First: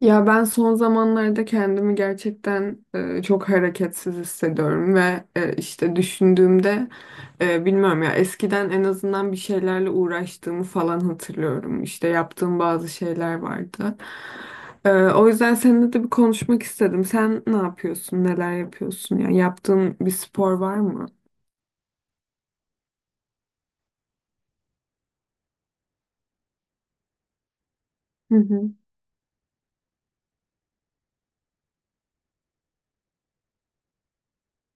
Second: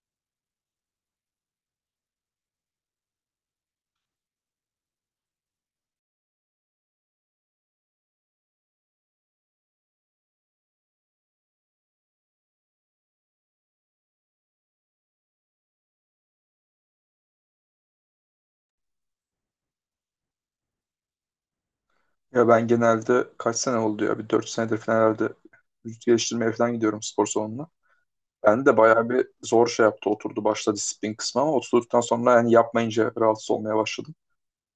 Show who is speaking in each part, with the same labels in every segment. Speaker 1: Ya ben son zamanlarda kendimi gerçekten çok hareketsiz hissediyorum ve işte düşündüğümde, bilmiyorum ya, eskiden en azından bir şeylerle uğraştığımı falan hatırlıyorum. İşte yaptığım bazı şeyler vardı. O yüzden seninle de bir konuşmak istedim. Sen ne yapıyorsun? Neler yapıyorsun? Yani yaptığın bir spor var mı?
Speaker 2: Ya ben genelde kaç sene oldu ya? Bir 4 senedir falan herhalde vücut geliştirmeye falan gidiyorum spor salonuna.
Speaker 1: Hı
Speaker 2: Ben
Speaker 1: hı.
Speaker 2: de bayağı bir zor şey yaptı oturdu başta disiplin kısmı ama oturduktan sonra yani yapmayınca rahatsız olmaya başladım.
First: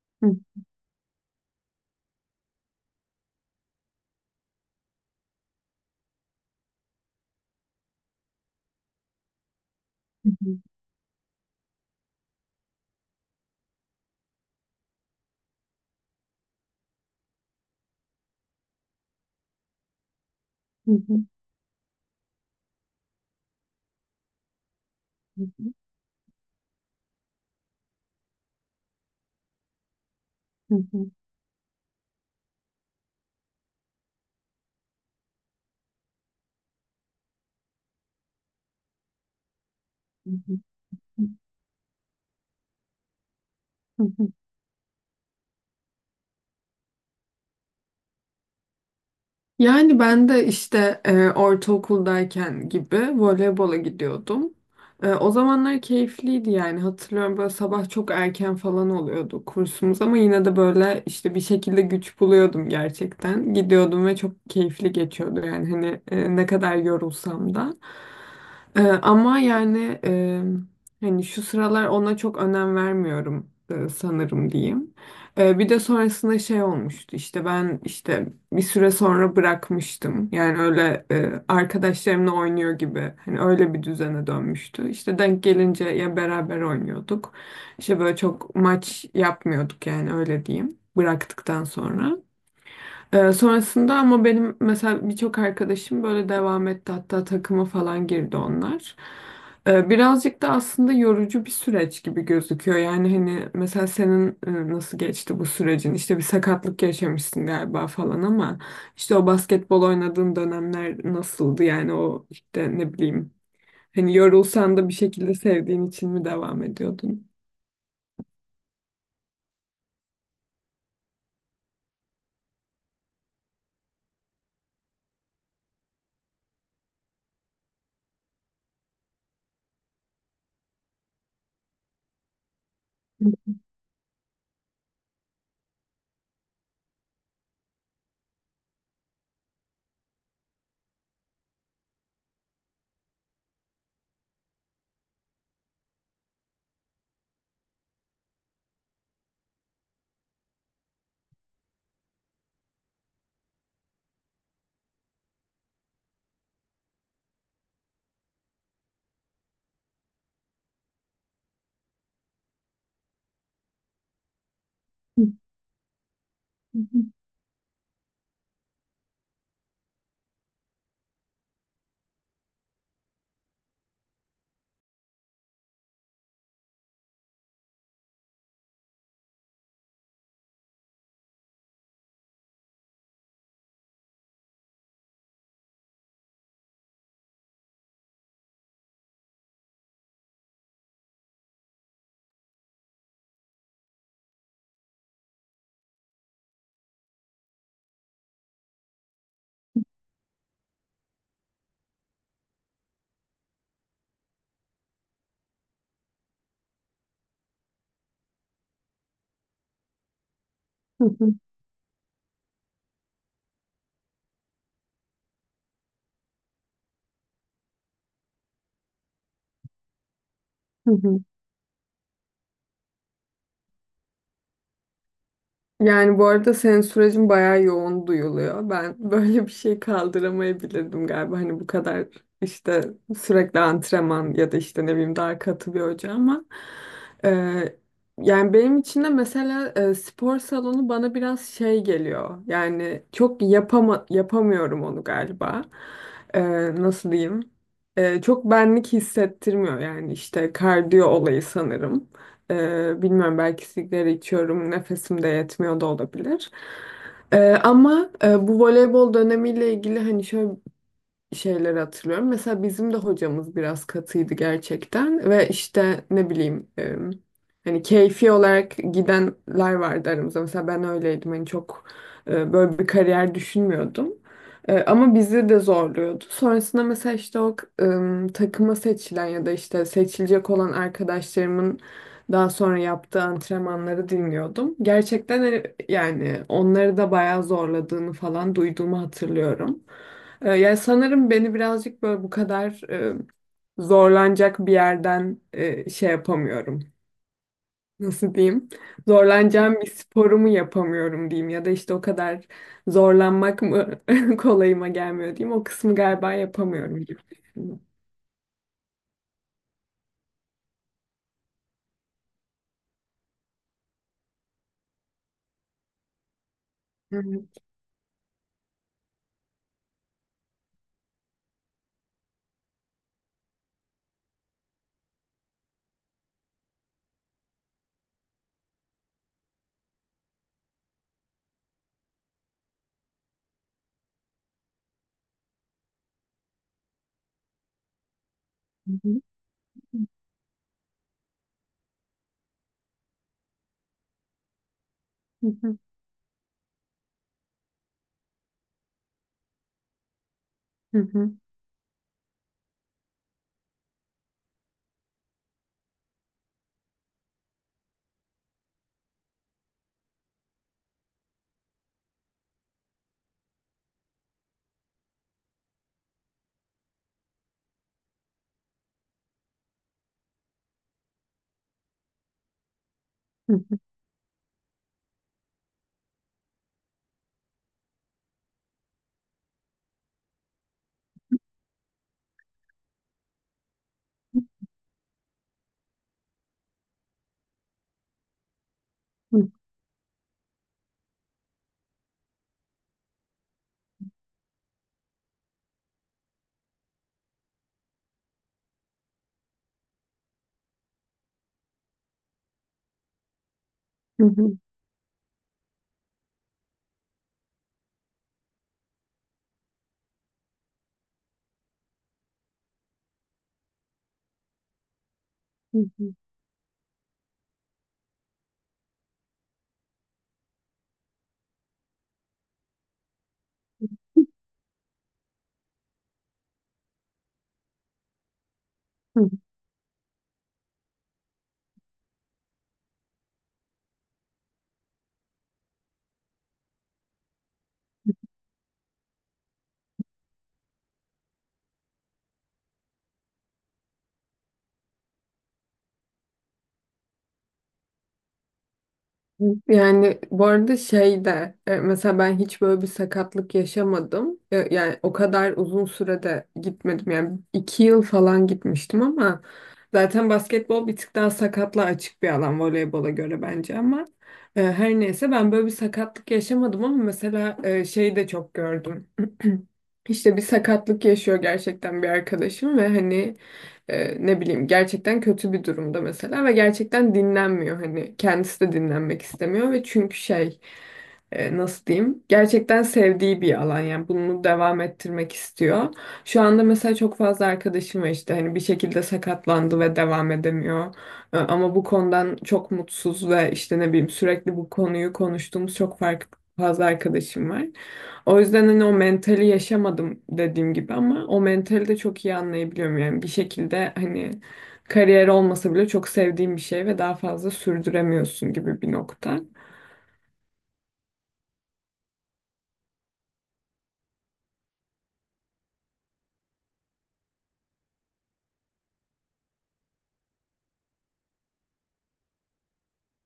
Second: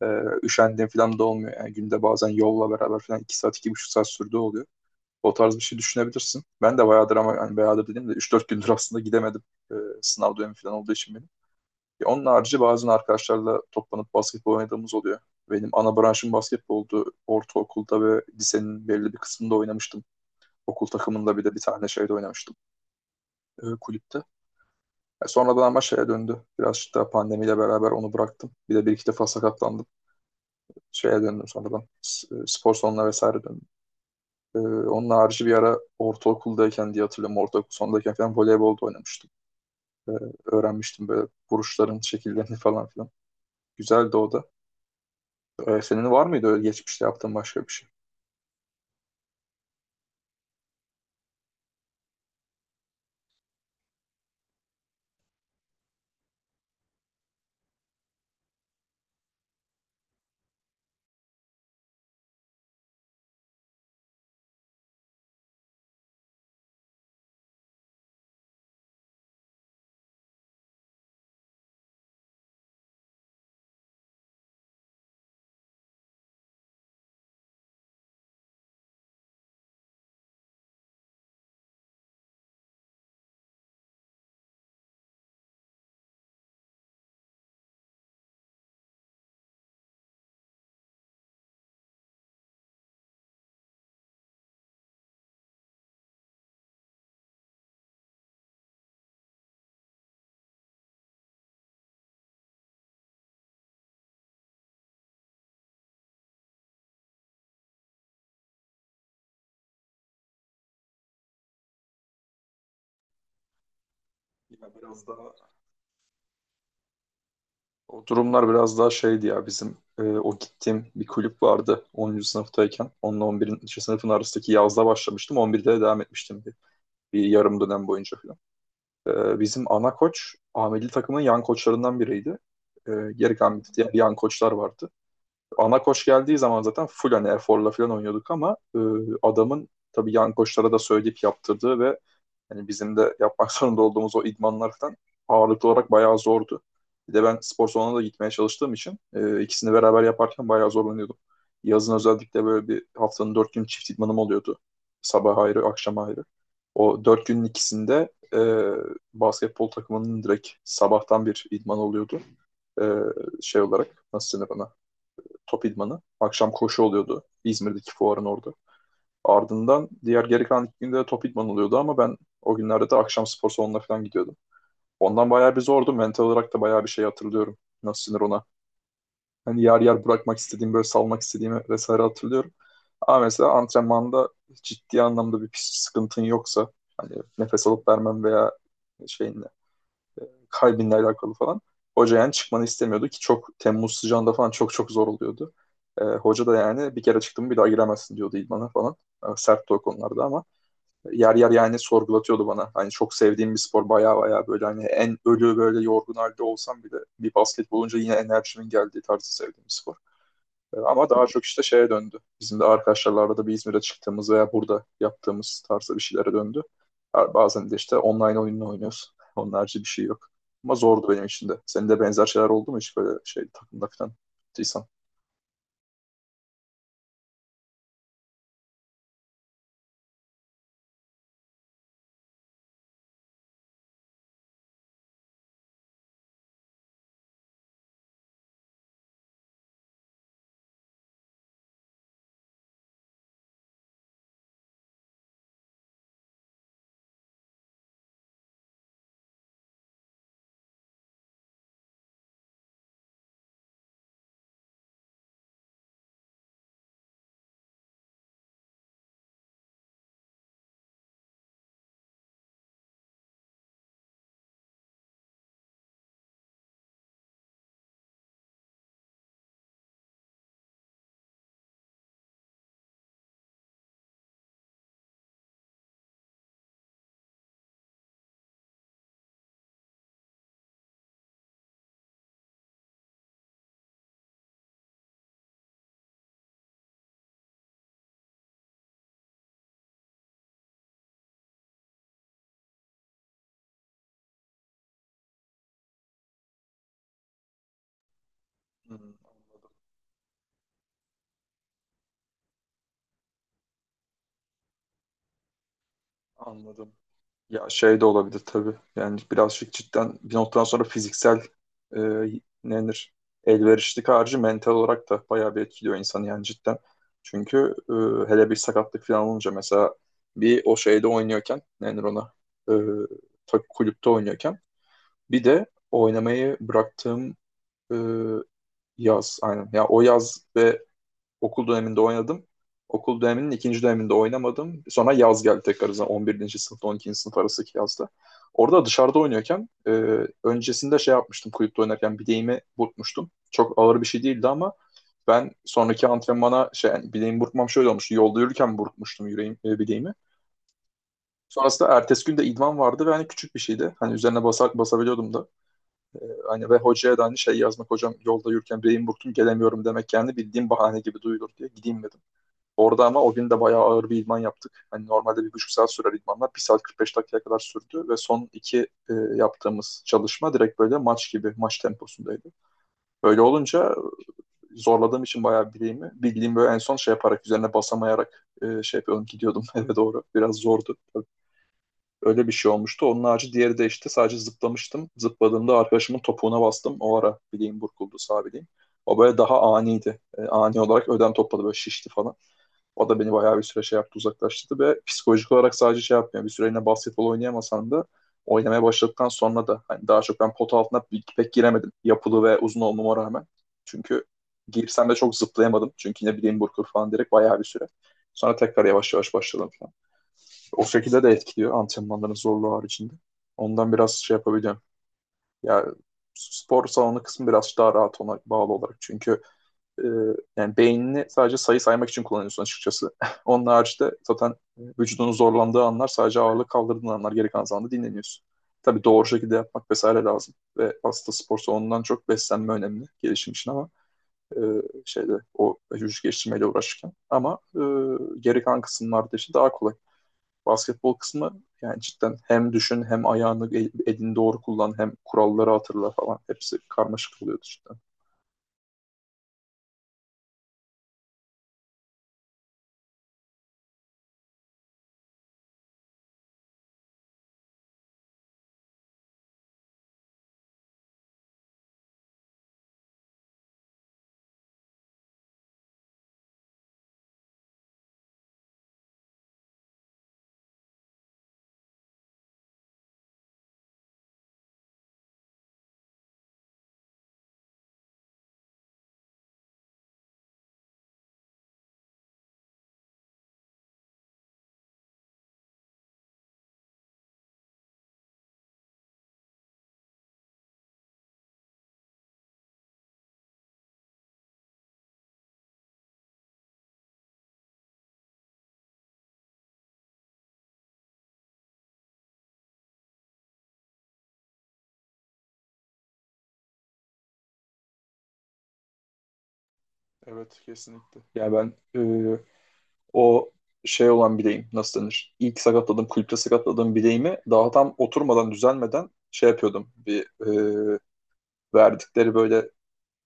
Speaker 1: Hı
Speaker 2: Üşendiğim falan da olmuyor. Yani günde bazen yolla beraber falan 2 saat iki buçuk saat sürdüğü oluyor. O tarz bir şey düşünebilirsin. Ben de bayağıdır ama yani bayağıdır dediğim de üç dört gündür aslında gidemedim. Ee, Sınav dönemi
Speaker 1: hı.
Speaker 2: falan olduğu için benim. Ya onun harici bazen arkadaşlarla toplanıp basketbol oynadığımız oluyor. Benim ana branşım basketboldu. Ortaokulda ve lisenin belli bir kısmında oynamıştım. Okul
Speaker 1: Hı hı.
Speaker 2: takımında bir de bir tane şeyde oynamıştım. Kulüpte.
Speaker 1: Hı
Speaker 2: Sonradan
Speaker 1: hı.
Speaker 2: ama şeye döndü. Birazcık daha pandemiyle beraber onu bıraktım. Bir de bir iki defa sakatlandım.
Speaker 1: Hı
Speaker 2: Şeye döndüm sonradan. Spor salonuna vesaire döndüm. Onun harici bir ara ortaokuldayken diye hatırlıyorum. Ortaokul sondayken falan voleybol da oynamıştım. E,
Speaker 1: hı.
Speaker 2: Öğrenmiştim
Speaker 1: Hı
Speaker 2: böyle vuruşların şekillerini falan filan.
Speaker 1: hı.
Speaker 2: Güzeldi o da. Senin var mıydı öyle geçmişte yaptığın başka bir şey?
Speaker 1: Yani ben de işte ortaokuldayken gibi voleybola gidiyordum. O zamanlar keyifliydi yani, hatırlıyorum böyle sabah çok erken falan oluyordu kursumuz, ama yine de böyle işte bir şekilde güç buluyordum gerçekten. Gidiyordum ve çok keyifli geçiyordu yani, hani ne kadar yorulsam da. Ama yani, hani şu sıralar ona çok önem vermiyorum sanırım diyeyim. Bir de sonrasında şey olmuştu, işte ben işte bir süre sonra bırakmıştım. Yani öyle arkadaşlarımla oynuyor gibi. Hani öyle bir düzene dönmüştü. İşte denk gelince ya beraber oynuyorduk. İşte böyle çok maç yapmıyorduk yani, öyle diyeyim. Bıraktıktan sonra. Sonrasında ama benim mesela birçok arkadaşım böyle devam etti, hatta takıma falan girdi onlar. Birazcık da aslında yorucu bir süreç gibi gözüküyor. Yani hani mesela senin nasıl geçti bu sürecin? İşte bir sakatlık yaşamışsın galiba falan ama işte o basketbol oynadığın dönemler nasıldı? Yani o işte, ne bileyim, hani
Speaker 2: Ya
Speaker 1: yorulsan da bir
Speaker 2: biraz daha
Speaker 1: şekilde sevdiğin için mi devam ediyordun?
Speaker 2: o durumlar biraz daha şeydi ya bizim o gittiğim bir kulüp vardı 10. sınıftayken. Onunla 11. sınıfın arasındaki yazda başlamıştım. 11'de de devam etmiştim bir, bir yarım dönem boyunca falan. Bizim ana koç A milli takımın yan koçlarından biriydi. Geri kalan bir diğer yan koçlar vardı. Ana koç geldiği zaman zaten full hani eforla falan oynuyorduk ama adamın tabii yan koçlara da söyleyip yaptırdığı ve yani bizim de yapmak zorunda olduğumuz o idmanlar falan ağırlıklı olarak bayağı zordu. Bir de ben spor salonuna da gitmeye çalıştığım için ikisini beraber yaparken bayağı zorlanıyordum. Yazın özellikle böyle bir haftanın dört gün çift idmanım oluyordu. Sabah ayrı, akşam ayrı. O dört günün ikisinde basketbol takımının direkt sabahtan bir idman oluyordu. E, Şey olarak nasıl denir ona? Top idmanı. Akşam koşu oluyordu. İzmir'deki fuarın orada. Ardından diğer geri kalan iki günde de top idman oluyordu ama ben o günlerde de akşam spor salonuna falan gidiyordum. Ondan bayağı bir zordu. Mental olarak da bayağı bir şey hatırlıyorum. Nasıl sinir ona. Hani yer yer bırakmak istediğim, böyle salmak istediğimi vesaire hatırlıyorum. Ama mesela antrenmanda ciddi anlamda bir pis sıkıntın yoksa hani nefes alıp vermem veya şeyinle kalbinle alakalı falan. Hoca yani çıkmanı istemiyordu ki çok Temmuz sıcağında falan çok çok zor oluyordu. Hoca da yani bir kere çıktım bir daha giremezsin diyordu idmana falan. Sert o konularda ama yer yer yani sorgulatıyordu bana. Hani çok sevdiğim bir spor baya baya böyle hani en ölü böyle yorgun halde olsam bile bir basket olunca yine enerjimin geldiği tarzı sevdiğim bir spor. Ama daha çok işte şeye döndü. Bizim de arkadaşlarla da bir İzmir'e çıktığımız veya burada yaptığımız tarzda bir şeylere döndü. Bazen de işte online oyununu oynuyorsun. Onun harici bir şey yok. Ama zordu benim için de. Senin de benzer şeyler oldu mu hiç böyle şey takımda falan? Tıysan.
Speaker 1: Yani bu arada senin sürecin bayağı yoğun duyuluyor. Ben böyle bir şey kaldıramayabilirdim galiba. Hani bu kadar işte sürekli antrenman ya da işte ne bileyim daha katı bir hoca, ama e, yani benim için de mesela spor salonu bana biraz şey geliyor. Yani çok yapama, yapamıyorum onu galiba. E, Nasıl diyeyim? Çok benlik hissettirmiyor yani, işte kardiyo olayı sanırım. Bilmiyorum, belki sigara içiyorum, nefesim de yetmiyor da olabilir. Ama bu voleybol dönemiyle ilgili hani şöyle şeyleri hatırlıyorum. Mesela bizim de hocamız biraz katıydı gerçekten ve işte, ne bileyim hani keyfi olarak gidenler vardı aramızda. Mesela ben öyleydim, hani çok böyle bir kariyer düşünmüyordum. Ama bizi de zorluyordu. Sonrasında mesela işte o takıma seçilen ya da işte seçilecek olan arkadaşlarımın daha sonra yaptığı antrenmanları dinliyordum. Gerçekten hani, yani onları da bayağı zorladığını falan duyduğumu hatırlıyorum. Yani sanırım beni birazcık böyle bu kadar zorlanacak bir yerden şey yapamıyorum. Nasıl diyeyim?
Speaker 2: Hmm, anladım.
Speaker 1: Zorlanacağım bir sporumu yapamıyorum diyeyim, ya da işte o kadar zorlanmak mı kolayıma gelmiyor diyeyim. O kısmı galiba
Speaker 2: Anladım.
Speaker 1: yapamıyorum gibi
Speaker 2: Ya
Speaker 1: düşünüyorum.
Speaker 2: şey de olabilir tabii. Yani birazcık cidden bir noktadan sonra fiziksel e, ne denir elverişlik harcı mental olarak da bayağı bir etkiliyor insanı yani cidden.
Speaker 1: Evet.
Speaker 2: Çünkü hele bir sakatlık falan olunca mesela bir o şeyde oynuyorken ne denir ona e, kulüpte oynuyorken bir de oynamayı bıraktığım e, yaz aynen. Ya o yaz ve okul döneminde oynadım. Okul döneminin ikinci döneminde oynamadım. Sonra yaz geldi tekrar zaten 11. sınıfta 12. sınıf arasındaki yazda. Orada
Speaker 1: Hı
Speaker 2: dışarıda
Speaker 1: hı.
Speaker 2: oynuyorken öncesinde şey yapmıştım kulüpte oynarken bileğimi burkmuştum. Çok ağır bir şey değildi ama
Speaker 1: Hı
Speaker 2: ben
Speaker 1: hı.
Speaker 2: sonraki antrenmana şey yani bileğimi burkmam şöyle olmuştu. Yolda yürürken burkmuştum yüreğim, bileğimi.
Speaker 1: Hı hı.
Speaker 2: Sonrasında ertesi gün de idman vardı ve hani küçük bir şeydi. Hani üzerine basa, basabiliyordum da. E, Hani ve hocaya da hani şey yazmak hocam yolda yürürken bileğimi burktum gelemiyorum demek kendi bildiğim bahane gibi duyulur diye gideyim dedim. Orada ama o gün de bayağı ağır bir idman yaptık. Hani normalde bir buçuk saat sürer idmanlar. Bir saat 45 dakikaya kadar sürdü ve son iki yaptığımız çalışma direkt böyle maç gibi, maç temposundaydı. Böyle
Speaker 1: Hı
Speaker 2: olunca zorladığım için bayağı bileğimi bildiğim böyle en son şey yaparak, üzerine basamayarak şey yapıyordum, gidiyordum eve doğru. Biraz zordu. Öyle bir şey olmuştu. Onun harici diğeri de işte sadece zıplamıştım. Zıpladığımda arkadaşımın topuğuna bastım. O ara bileğim burkuldu, sağ bileğim. O böyle
Speaker 1: hı.
Speaker 2: daha aniydi. E, ani olarak ödem topladı, böyle şişti falan. O da beni bayağı bir süre şey yaptı uzaklaştırdı ve psikolojik olarak sadece şey yapmıyor. Bir süre yine basketbol oynayamasam da oynamaya başladıktan sonra da hani daha çok ben pota altına pek giremedim. Yapılı ve uzun olmama rağmen. Çünkü
Speaker 1: Hı hı.
Speaker 2: girsem de çok zıplayamadım. Çünkü yine bileğim burkur falan direkt bayağı bir süre. Sonra tekrar yavaş yavaş başladım falan. O şekilde de etkiliyor antrenmanların zorluğu haricinde. Ondan biraz şey yapabiliyorum.
Speaker 1: Hı
Speaker 2: Ya
Speaker 1: hı.
Speaker 2: spor salonu kısmı biraz daha rahat ona bağlı olarak. Çünkü e, yani beynini sadece sayı saymak için kullanıyorsun açıkçası. Onun haricinde zaten vücudunun zorlandığı anlar sadece ağırlık kaldırdığın anlar geri kalan zamanda dinleniyorsun. Tabii doğru şekilde yapmak vesaire lazım. Ve aslında spor salonundan çok beslenme önemli gelişim için ama e, şeyde o vücut geliştirmeyle uğraşırken. Ama geri kalan kısımlarda işte daha kolay. Basketbol kısmı yani cidden hem düşün hem ayağını elini doğru kullan hem kuralları hatırla falan. Hepsi karmaşık oluyordu cidden.
Speaker 1: Yani bu arada şey de, mesela ben hiç böyle bir sakatlık yaşamadım. E, yani o kadar uzun sürede gitmedim. Yani iki yıl falan gitmiştim, ama zaten basketbol bir tık daha sakatlığa açık bir alan voleybola göre bence, ama her neyse, ben böyle bir sakatlık yaşamadım, ama mesela şey de çok gördüm. İşte bir sakatlık yaşıyor gerçekten bir arkadaşım, ve hani ne bileyim, gerçekten kötü bir durumda mesela, ve gerçekten dinlenmiyor, hani kendisi de dinlenmek istemiyor, ve çünkü şey, nasıl diyeyim, gerçekten sevdiği bir alan, yani bunu devam ettirmek istiyor. Şu anda mesela çok fazla arkadaşım var, işte hani bir şekilde sakatlandı ve devam edemiyor. E, ama bu konudan çok mutsuz ve işte, ne bileyim, sürekli bu konuyu konuştuğumuz çok farklı fazla arkadaşım var. O yüzden hani o mentali yaşamadım dediğim gibi, ama o mentali de çok iyi anlayabiliyorum. Yani bir şekilde hani kariyer olmasa bile çok sevdiğim bir şey ve daha fazla sürdüremiyorsun gibi bir nokta.
Speaker 2: Evet kesinlikle. Yani ben e, o şey olan bileğim nasıl denir? İlk sakatladığım, kulüpte sakatladığım bileğimi daha tam oturmadan, düzelmeden şey yapıyordum. Bir e, verdikleri böyle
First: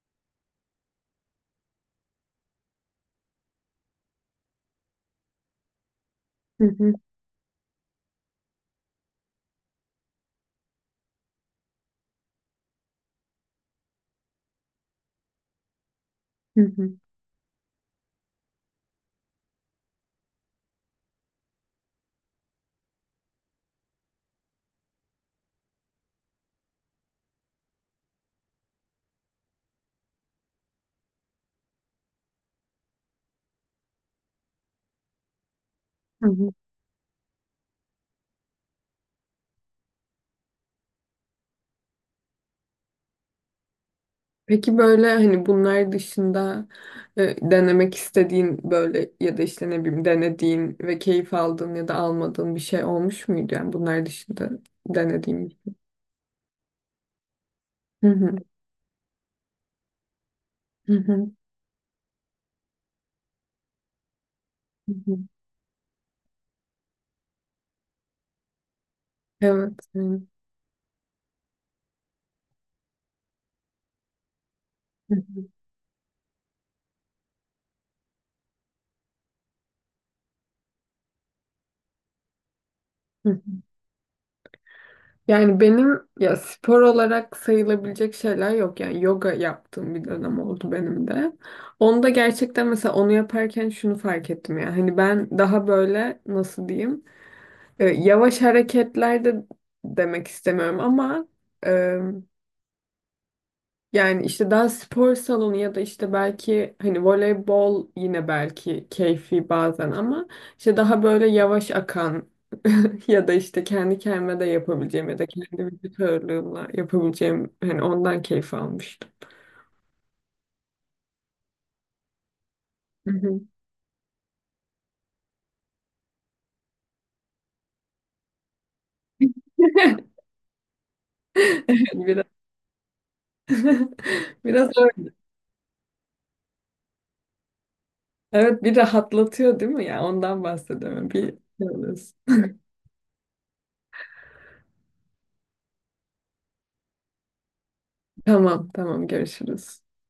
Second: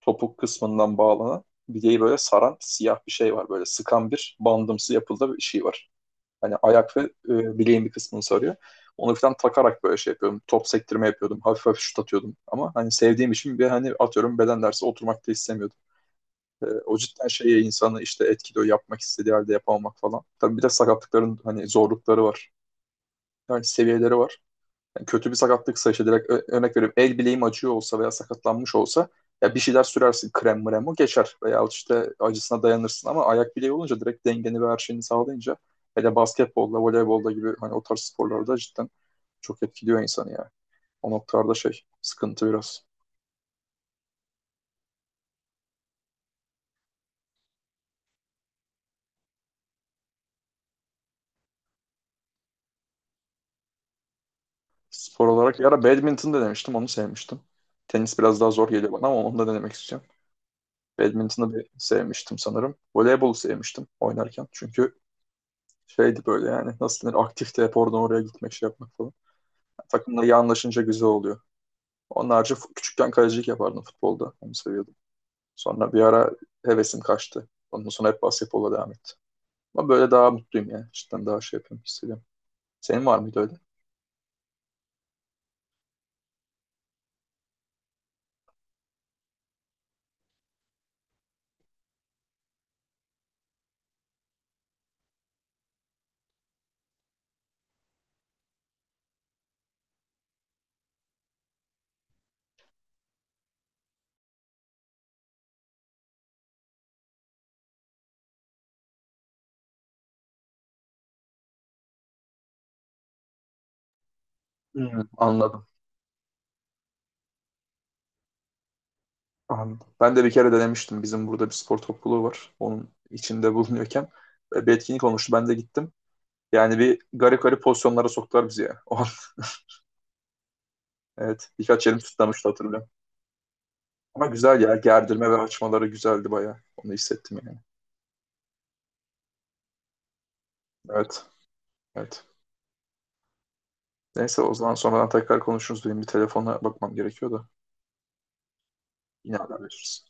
Speaker 2: topuk kısmından bağlanan bileği böyle saran siyah bir şey var. Böyle sıkan bir bandımsı yapıldığı bir şey var. Hani
Speaker 1: Hı hı,
Speaker 2: ayak ve bileğin bir kısmını sarıyor. Onu falan takarak böyle şey yapıyordum. Top sektirme yapıyordum. Hafif hafif şut atıyordum. Ama hani sevdiğim için bir hani atıyorum beden dersi oturmak da istemiyordum.
Speaker 1: hı hı,
Speaker 2: O cidden şeye insanı işte etkiliyor yapmak istediği halde yapamamak falan. Tabii bir de sakatlıkların hani zorlukları var. Yani seviyeleri var. Yani kötü bir sakatlıksa işte direkt örnek veriyorum el bileğim acıyor olsa veya sakatlanmış olsa ya bir şeyler sürersin krem mrem o geçer veya işte acısına dayanırsın ama ayak bileği olunca direkt dengeni ve her şeyini sağlayınca hele
Speaker 1: hı hı.
Speaker 2: basketbolda, voleybolda gibi hani o tarz sporlarda cidden çok etkiliyor insanı ya. O noktalarda şey sıkıntı biraz.
Speaker 1: Peki böyle hani bunlar dışında denemek istediğin, böyle ya da işte ne bileyim, denediğin ve keyif aldığın ya da almadığın bir şey olmuş muydu? Yani bunlar dışında
Speaker 2: Spor
Speaker 1: denediğin
Speaker 2: olarak ya
Speaker 1: bir.
Speaker 2: ara badminton da demiştim onu sevmiştim.
Speaker 1: Hı
Speaker 2: Tenis
Speaker 1: hı,
Speaker 2: biraz daha zor geliyor bana ama onu da denemek istiyorum.
Speaker 1: hı hı,
Speaker 2: Badminton'ı bir sevmiştim sanırım. Voleybolu sevmiştim oynarken.
Speaker 1: hı
Speaker 2: Çünkü
Speaker 1: hı.
Speaker 2: şeydi böyle yani nasıl denir aktifti hep oradan oraya gitmek şey yapmak falan.
Speaker 1: Evet.
Speaker 2: Yani
Speaker 1: Hı
Speaker 2: takımla iyi anlaşınca güzel oluyor. Onun harici küçükken kalecilik yapardım futbolda. Onu seviyordum.
Speaker 1: hı, hı
Speaker 2: Sonra bir ara hevesim kaçtı. Ondan sonra hep basketbola devam etti. Ama böyle daha mutluyum yani. Cidden daha şey yapıyorum hissediyorum. Senin var
Speaker 1: hı,
Speaker 2: mıydı
Speaker 1: hı
Speaker 2: öyle?
Speaker 1: Yani benim ya spor olarak sayılabilecek şeyler yok. Yani yoga yaptığım bir dönem oldu benim de. Onu da gerçekten, mesela onu yaparken şunu fark ettim ya. Hani ben daha böyle nasıl diyeyim? Yavaş hareketler de demek istemiyorum ama, e, yani işte daha spor salonu ya da işte belki hani voleybol yine belki keyfi bazen ama işte daha böyle yavaş akan, ya da işte kendi kendime de
Speaker 2: Hmm.
Speaker 1: yapabileceğim ya da
Speaker 2: Anladım.
Speaker 1: kendi vücut ağırlığımla yapabileceğim, hani ondan keyif almıştım.
Speaker 2: Anladım. Ben de bir kere denemiştim. Bizim burada bir spor topluluğu var. Onun
Speaker 1: Hı hı.
Speaker 2: içinde bulunuyorken bir etkinlik olmuştu. Ben de gittim. Yani bir garip garip pozisyonlara soktular bizi ya. O an, evet.
Speaker 1: Evet,
Speaker 2: Birkaç yerim
Speaker 1: biraz
Speaker 2: tutlamıştı hatırlıyorum. Ama güzel
Speaker 1: biraz
Speaker 2: ya.
Speaker 1: öyle.
Speaker 2: Gerdirme ve açmaları güzeldi bayağı. Onu hissettim yani.
Speaker 1: Evet, bir rahatlatıyor değil mi, ya ondan bahsediyorum, bir
Speaker 2: Evet.
Speaker 1: şey oluyorsun.
Speaker 2: Evet. Neyse o zaman sonradan tekrar konuşuruz. Benim bir telefona bakmam gerekiyor da.
Speaker 1: Tamam, tamam,
Speaker 2: Yine
Speaker 1: görüşürüz.
Speaker 2: haberleşiriz.